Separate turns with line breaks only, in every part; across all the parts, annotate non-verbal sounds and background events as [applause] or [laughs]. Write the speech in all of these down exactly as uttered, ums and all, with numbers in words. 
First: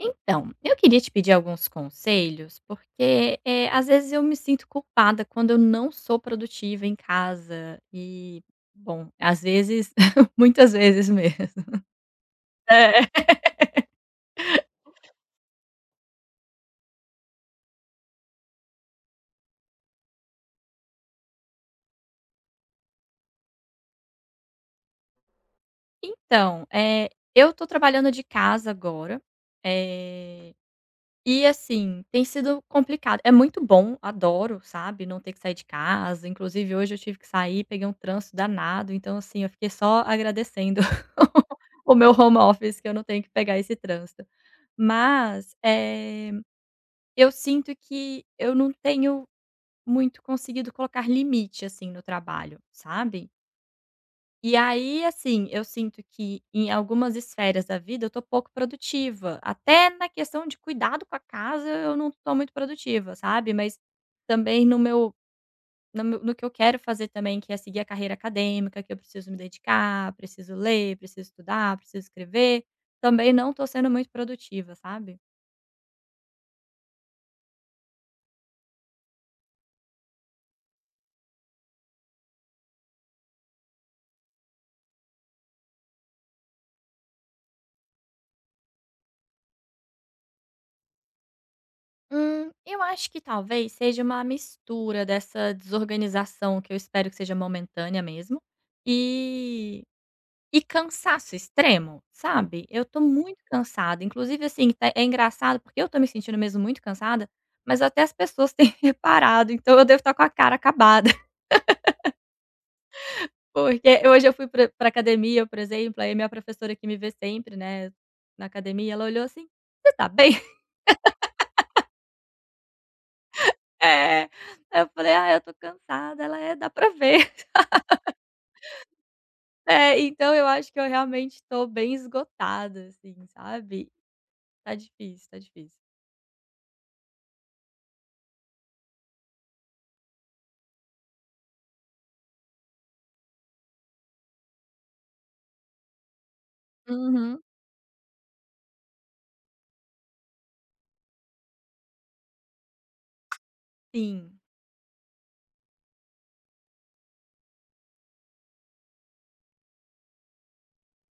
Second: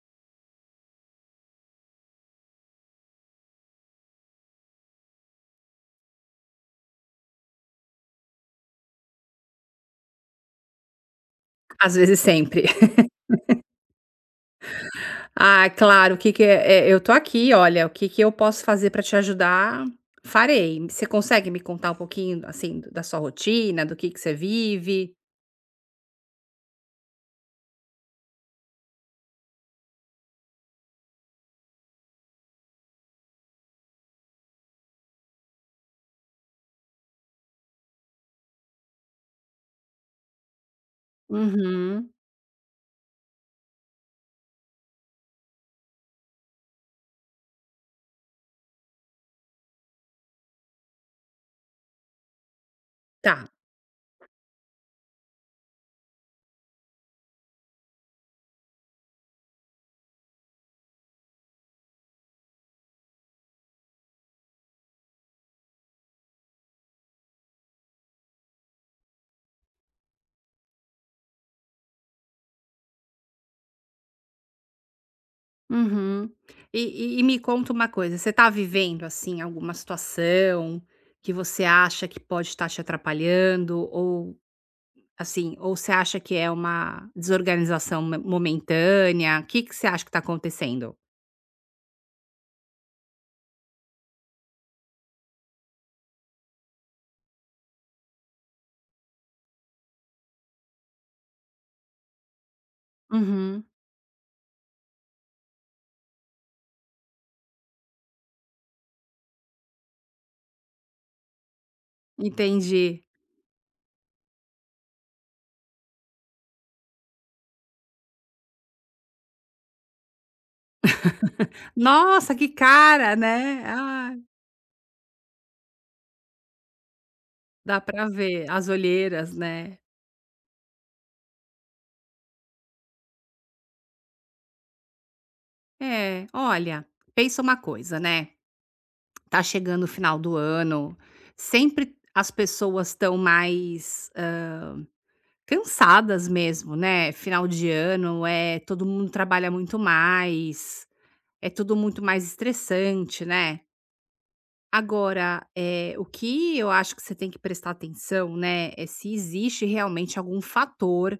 Então, eu queria te pedir alguns conselhos, porque, eh, às vezes eu me sinto culpada quando eu não sou produtiva em casa e, bom, às vezes, [laughs] muitas vezes mesmo.
Às vezes sempre. [laughs]
É.
Ah, claro, o que que é é, eu tô aqui, olha, o que que eu posso fazer pra te ajudar, farei. Você consegue me contar um pouquinho, assim, do- da sua rotina, do que que você vive?
Então, eh, eu tô trabalhando de casa agora, eh e assim, tem sido complicado. É muito bom, adoro, sabe, não ter que sair de casa. Inclusive hoje eu tive que sair, peguei um trânsito danado, então assim, eu fiquei só agradecendo [laughs] o meu
Uhum.
home office que eu não tenho que pegar esse trânsito. Mas, eh, eu sinto que eu não tenho muito conseguido colocar limite, assim, no trabalho, sabe?
Tá.
E aí, assim, eu sinto que em algumas esferas da vida eu tô pouco produtiva. Até na questão de cuidado com a casa, eu não tô muito produtiva, sabe? Mas também no meu no, meu- no que eu quero fazer também, que é seguir a carreira acadêmica, que eu preciso me dedicar, preciso ler, preciso estudar, preciso escrever, também não tô sendo muito produtiva, sabe?
Uhum. E e e me conta uma coisa, você tá vivendo, assim, alguma situação que você acha que pode estar te atrapalhando ou, assim, ou você acha que é uma desorganização me momentânea? O que que você acha que tá acontecendo?
Hum, eu acho que talvez seja uma mistura dessa desorganização que eu espero que seja momentânea mesmo. E E cansaço extremo, sabe. Eu tô muito
Uhum.
cansada, inclusive, assim, tá é engraçado, porque eu tô me sentindo mesmo muito cansada, mas até as pessoas têm [laughs] reparado, então eu devo estar com a cara acabada, [laughs]
Entendi.
porque hoje eu fui pra pra academia, por exemplo, aí minha professora que me vê sempre, né, na academia, ela olhou assim: "Você tá bem?" [laughs]
Nossa, que cara, né. Ah,
"É". Aí eu falei: "Ah, eu tô cansada". Ela: "É, dá pra ver". [laughs]
dá pra ver as olheiras, né.
É, então eu acho que eu realmente tô bem esgotada, assim, sabe. Tá difícil, tá difícil.
É, olha, pensa uma coisa, né, tá chegando o final do ano, sempre as pessoas estão mais, hã, cansadas mesmo, né.
Uhum.
Final de ano, é todo mundo trabalha muito mais, é tudo muito mais estressante, né.
Sim.
Agora, eh, o que eu acho que você tem que prestar atenção, né, é se existe realmente algum fator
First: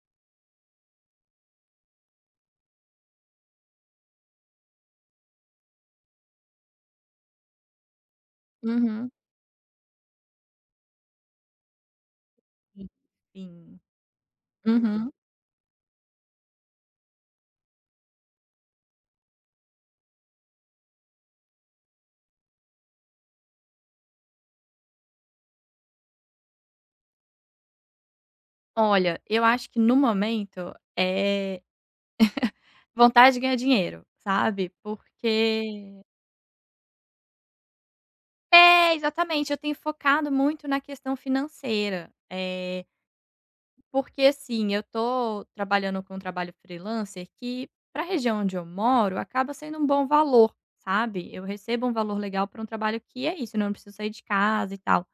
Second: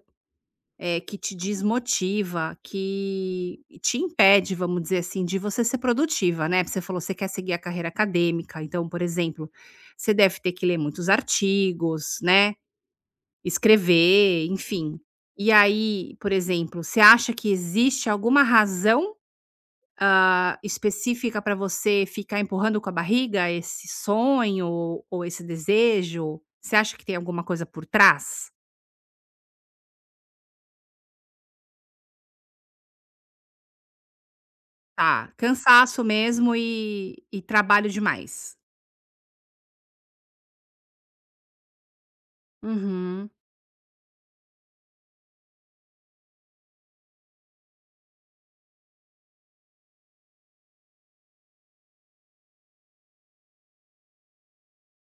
Eh, que te desmotiva, que te impede, vamos dizer assim, de você ser produtiva, né, você falou, você quer seguir a carreira acadêmica, então, por
Uhum.
exemplo, você deve ter que ler muitos artigos, né,
Sim, sim.
escrever, enfim.
Uhum.
E aí, por exemplo, você acha que existe alguma razão, ah, específica para você ficar empurrando com a barriga esse sonho ou ou esse desejo? Você acha que tem alguma coisa por trás?
Olha, eu acho que no momento é vontade de ganhar dinheiro, sabe,
Tá,
porque
cansaço mesmo e e trabalho demais.
é, exatamente, eu tenho focado muito na questão financeira, eh,
Uhum.
porque, assim, eu tô trabalhando com um trabalho freelancer que, para a região onde eu moro, acaba sendo um bom valor, sabe, eu recebo um valor legal para um trabalho que é isso, né? Eu não preciso sair de casa e tal.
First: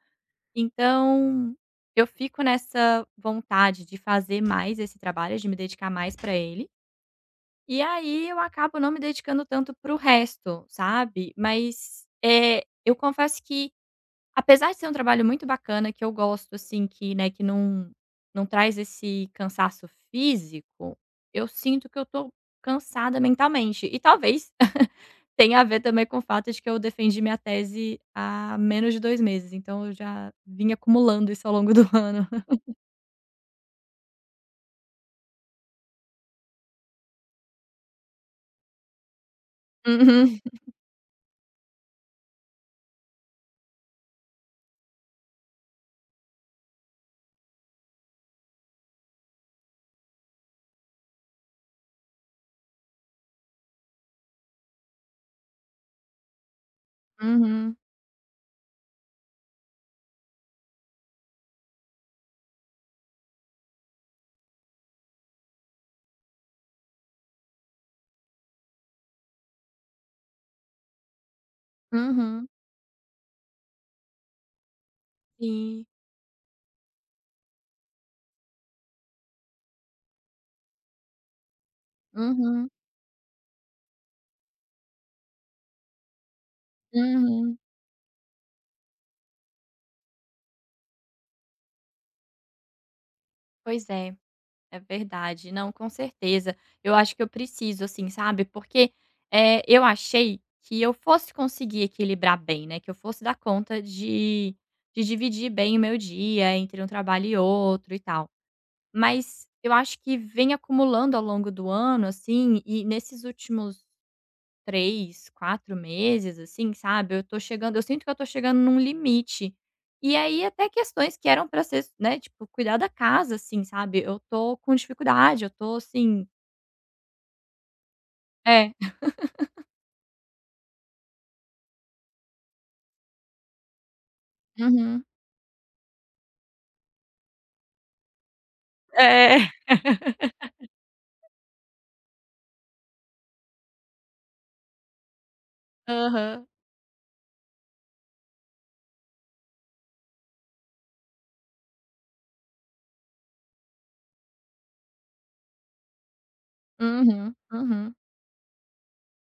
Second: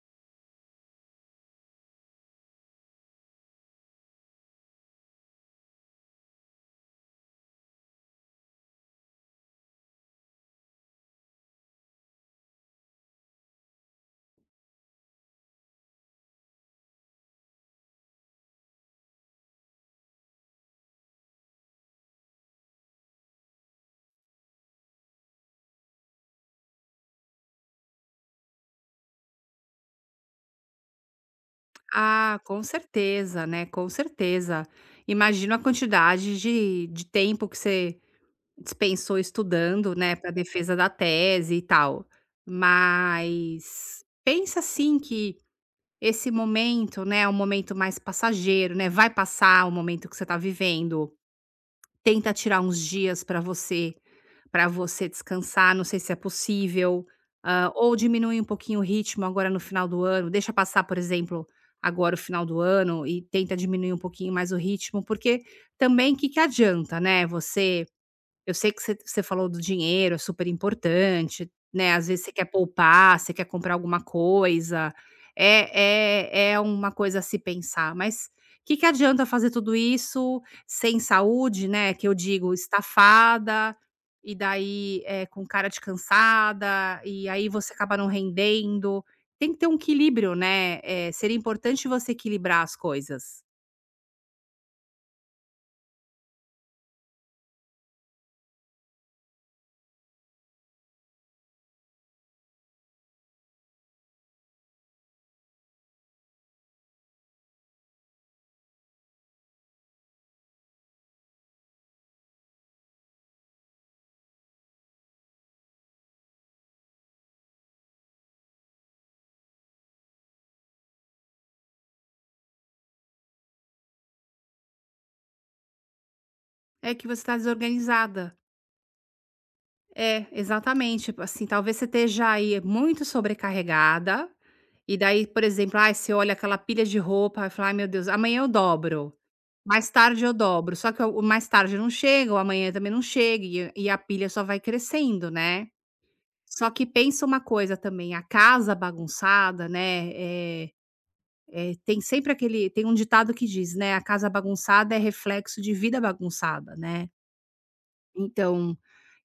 Então, eu fico nessa vontade de fazer mais esse trabalho, de me dedicar mais para ele, e aí eu acabo não me dedicando tanto para o resto, sabe. Mas, é eu confesso que, apesar de ser um trabalho muito bacana, que eu gosto, assim, que, né, que não não traz esse cansaço físico, eu sinto que eu tô cansada mentalmente e talvez [laughs] tem a ver também com o fato de que eu defendi minha tese há menos de dois meses, então eu já vim acumulando isso ao longo do [laughs] ano.
Ah, com certeza, né, com certeza. Imagino a quantidade de de tempo que você dispensou estudando, né, para
Uhum,
defesa da tese e tal. Mas pensa assim que esse momento, né, é um momento mais passageiro, né, vai passar o momento que você tá vivendo. Tenta tirar uns dias para você. Para você descansar, não sei se é possível, hã,
uhum,
ou diminuir um pouquinho o ritmo agora no final do ano, deixa passar, por exemplo, agora o final do ano e tenta diminuir um pouquinho mais o ritmo, porque também que que adianta, né, você eu sei que você você falou do dinheiro, é super importante, né, às vezes você quer
uhum.
poupar, você quer comprar alguma coisa,
Sim.
é é é uma coisa a se pensar, mas o que que adianta fazer tudo isso sem saúde, né, que eu digo,
Uhum,
estafada, e daí, eh, com cara de cansada, e aí
uhum.
você acaba não rendendo. Tem que ter um equilíbrio, né, eh, seria importante você equilibrar as coisas.
Pois é, é verdade. Não, com certeza. Eu acho que eu preciso, assim, sabe, porque, eh, eu achei que eu fosse conseguir equilibrar bem, né, que eu fosse dar conta de de dividir bem o meu dia entre um trabalho e outro e tal. Mas eu acho que vem acumulando ao longo do ano, assim, e nesses últimos três quatro meses, assim, sabe, eu tô chegando eu sinto que eu tô chegando num limite. E aí até questões que eram pra ser, né, tipo, cuidar da casa, assim, sabe, eu tô com dificuldade, eu tô assim
É que você está desorganizada.
É.
É, exatamente. Tipo assim, talvez você esteja aí muito sobrecarregada, e
Uhum.
daí, por exemplo, ai, você olha aquela pilha de roupa e fala: "Ai, meu Deus, amanhã eu dobro,
É.
mais tarde eu dobro". Só que o mais tarde não chega, o amanhã também não chega, e e a pilha só vai crescendo, né.
Aham.
Só que pensa uma coisa também, a casa bagunçada, né, eh eh, tem sempre aquele tem um ditado que diz, né: "A casa bagunçada é reflexo de vida bagunçada", né.
Uhum, uhum.
Então,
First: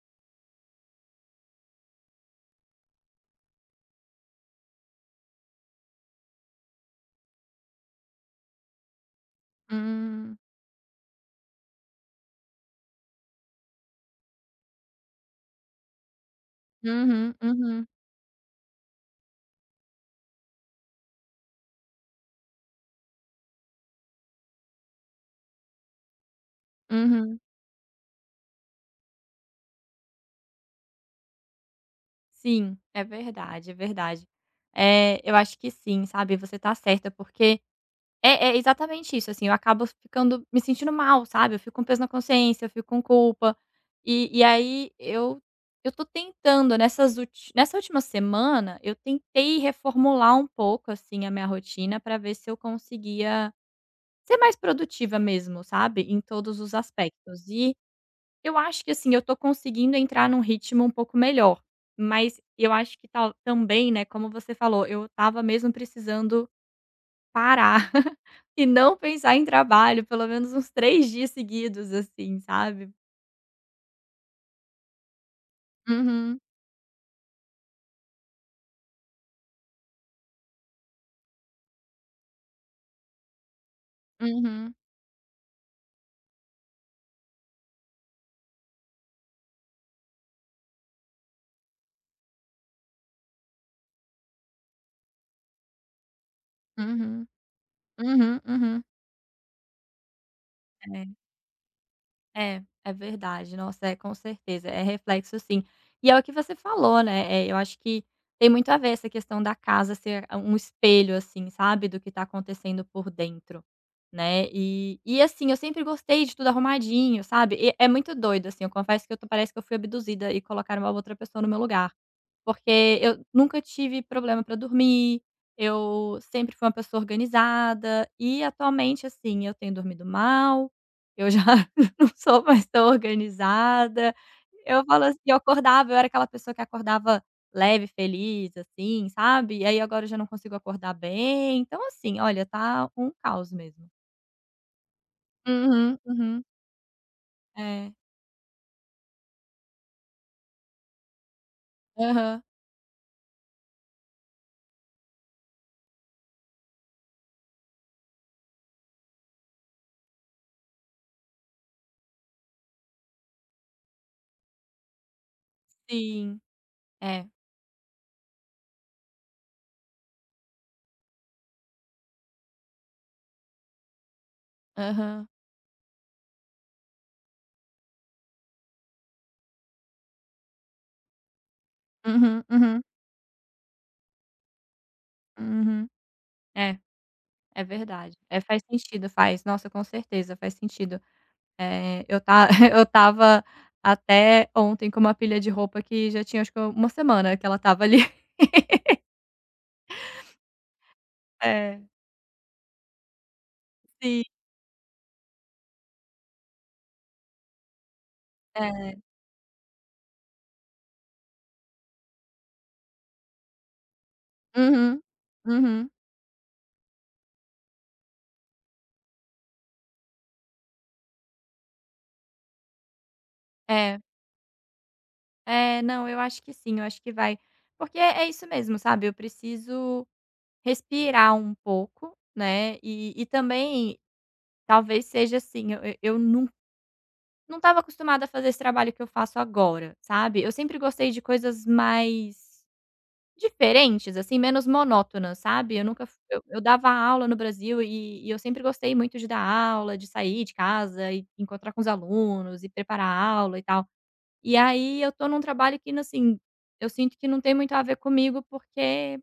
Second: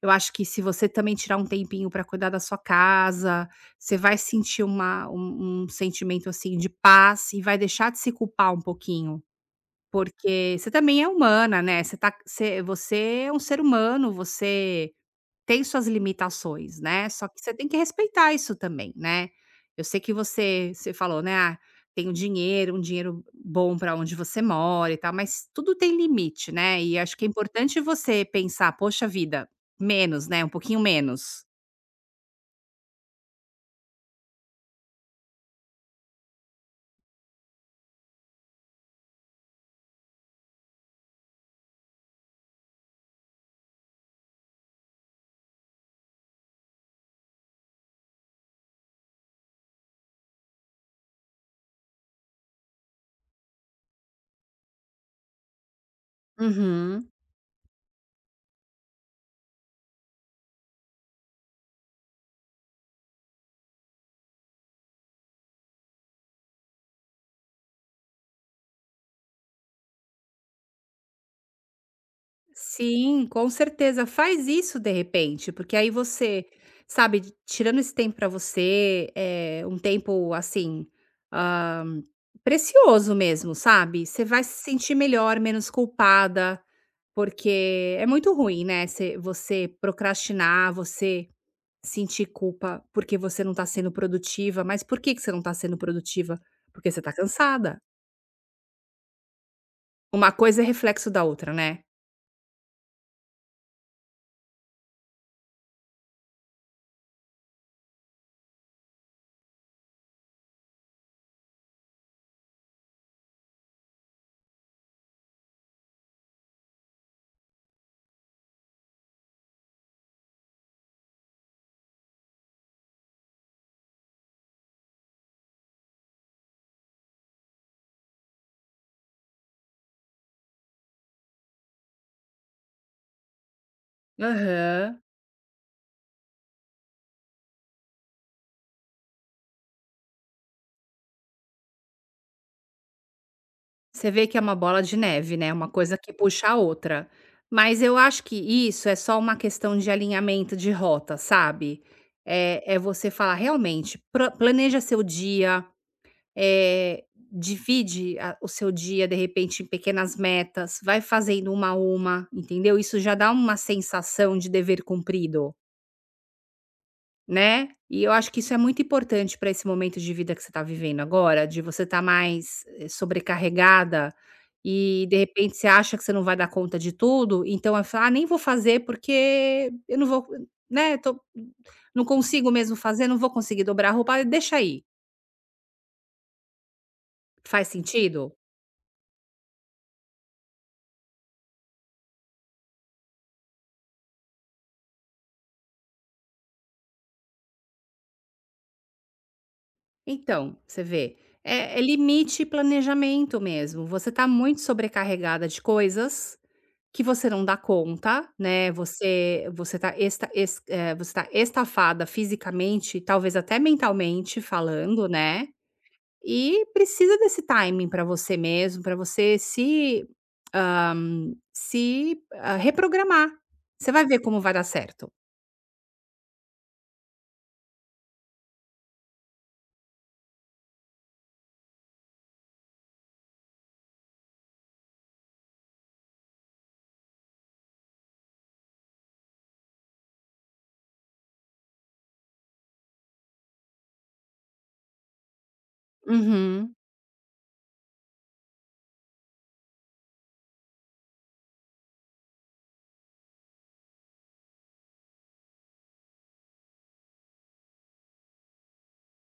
eu acho que se você também tirar um tempinho para cuidar da sua casa, você vai sentir uma um um sentimento, assim, de paz e vai deixar de se culpar um pouquinho,
Hum.
porque você também é humana, né, você tá você você é um ser humano, você tem suas limitações, né, só
Uhum,
que você tem que
uhum,
respeitar isso também, né. Eu sei que você você falou, né: "Ah, tem o dinheiro, um dinheiro bom para onde você mora e tal", mas tudo tem limite, né, e acho que é
uhum.
importante você pensar: "Poxa vida, menos, né, um pouquinho menos".
Sim, é verdade, é verdade. É eu acho que sim, sabe, você tá certa, porque é é exatamente isso, assim, eu acabo ficando me sentindo mal, sabe, eu fico com peso na consciência, eu fico com culpa, e e aí eu eu tô tentando nessas ulti nessa última semana, eu tentei reformular um pouco, assim, a minha rotina pra ver se eu conseguia ser mais produtiva mesmo, sabe, em todos os
Uhum.
aspectos. E eu acho que, assim, eu tô conseguindo entrar num ritmo um pouco melhor, mas eu acho que tal também, né, como você falou, eu tava mesmo precisando parar [laughs] e não pensar em trabalho pelo menos uns três dias seguidos, assim, sabe.
Sim, com certeza. Faz isso de repente, porque aí
Uhum,
você, sabe, tirando esse tempo para você, é um tempo assim, ah, precioso mesmo, sabe? Você vai se
uhum,
sentir melhor, menos culpada, porque é muito ruim, né? Você você procrastinar, você sentir culpa porque você não tá sendo produtiva. Mas por que que você não tá sendo produtiva? Porque você tá
uhum,
cansada.
uhum, uhum.
Uma coisa é reflexo da outra, né?
É, é, é verdade. Nossa, é, com certeza, é reflexo sim. E é o que você falou, né, eh, eu acho que tem muito a ver essa questão da casa ser um espelho, assim, sabe, do que tá acontecendo por dentro, né. E e assim, eu sempre gostei de tudo arrumadinho, sabe. E é muito doido, assim, eu confesso que eu tô parece que eu fui abduzida e colocaram uma outra pessoa no meu lugar. Porque eu nunca tive problema pra dormir, eu sempre fui uma pessoa organizada e atualmente, assim, eu tenho dormido mal, eu já [laughs] não sou mais tão organizada. Eu
Aham.
falo assim, eu acordava, eu era aquela pessoa que acordava leve, feliz, assim, sabe. E aí agora eu já não consigo acordar bem. Então assim, olha, tá um caos mesmo.
Você vê que é uma bola de neve, né, uma coisa
Uhum,
que
uhum.
puxa a outra. Mas
É.
eu acho que isso é só uma questão de alinhamento de rota, sabe.
Aham.
É é você falar realmente, pro planeja seu dia, eh, divide a o seu dia, de repente, em pequenas metas, vai fazendo uma a uma, entendeu. Isso já dá uma sensação de dever cumprido.
Sim. É.
Né, e eu acho que isso é muito importante para esse momento de vida que você está vivendo agora, de você estar mais, eh, sobrecarregada e de
Aham.
repente você acha que você não vai dar conta de tudo, então, aí fala: "Ah, nem vou fazer porque eu não vou, né, tô não
Uhum,
consigo mesmo
uhum,
fazer, não vou conseguir dobrar a roupa, ah, deixa aí".
uhum. É. É
Faz
verdade.
sentido?
É, faz sentido, faz. Nossa, com certeza, faz sentido. Eh, eu ta [laughs] eu estava até ontem com uma pilha de roupa que já tinha acho que uma semana que ela tava ali. [laughs]
Então, você vê, é é
É,
limite e planejamento mesmo. Você
sim,
está muito sobrecarregada de coisas que você não dá conta, né,
é.
você você está esta es eh, você tá estafada fisicamente, talvez até mentalmente
Uhum,
falando, né,
uhum.
e precisa desse timing para você mesmo, para você se, hã, se, hã, reprogramar. Você
É,
vai ver como vai dar certo.
é, não, eu acho que sim, eu acho que vai. Porque é isso mesmo, sabe, eu preciso respirar um pouco, né, e e também talvez seja assim, eu eu eu nun não estava acostumada a fazer esse trabalho que eu faço agora, sabe. Eu sempre gostei de coisas mais diferentes, assim, menos monótonas, sabe. Eu nunca f eu eu
Uhum.
dava aula no Brasil e e eu sempre gostei muito de dar aula, de sair de casa e encontrar com os alunos e preparar a aula e tal. E aí eu estou num trabalho que não assim, eu sinto que não tem muito a ver comigo, porque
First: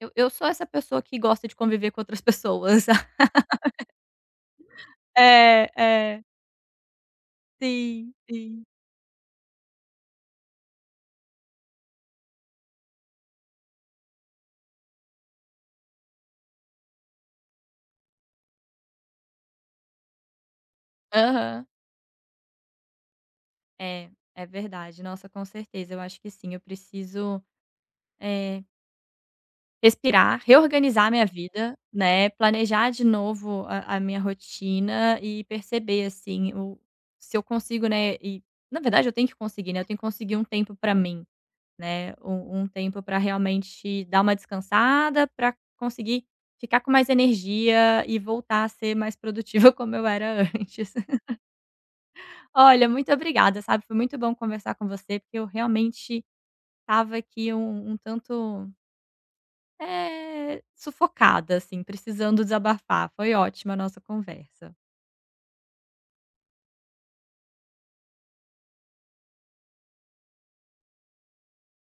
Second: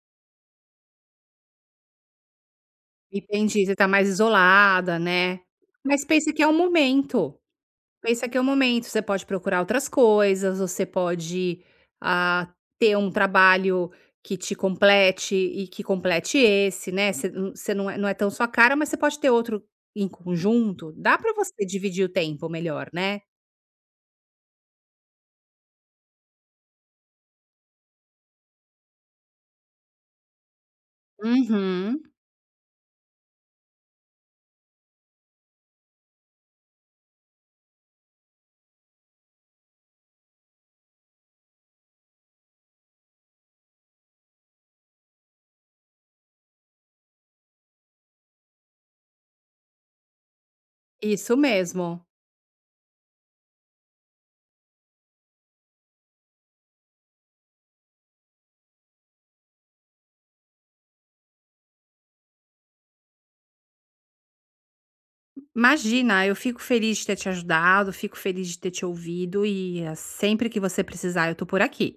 eu eu sou essa pessoa que gosta de conviver com outras pessoas, [laughs]
Entendi, você tá mais isolada, né.
É,
Mas
é.
pensa que é o momento,
Sim,
pensa que é o
sim.
momento, você pode procurar outras coisas, você pode, ah, ter um trabalho que te complete e que complete esse, né, você não você não é não é tão sua cara, mas você pode ter outro em conjunto, dá pra você
Aham.
dividir o tempo melhor, né.
É, é verdade. Nossa, com certeza. Eu acho que sim. Eu preciso, eh, respirar, reorganizar minha vida,
Uhum,
né, planejar de novo a a minha rotina e perceber, assim, o se eu consigo, né, e na verdade eu tenho que conseguir, né, eu tenho que conseguir um tempo pra mim, né, um um tempo pra realmente dar uma descansada, pra conseguir ficar com mais energia e voltar a ser mais produtiva [laughs] como eu era antes. [laughs]
isso mesmo.
Olha, muito obrigada, sabe, foi muito bom conversar com você, porque eu realmente estava aqui um um tanto, eh, sufocada, assim, precisando desabafar. Foi ótima a nossa conversa.
Imagina, eu fico feliz de ter te ajudado, fico feliz de ter te ouvido e, ah, sempre que você precisar eu tô por aqui.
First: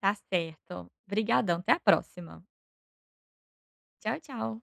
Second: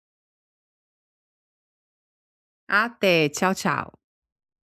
Tá certo. Obrigadão, até a próxima.
Até, tchau, tchau.
Tchau, tchau.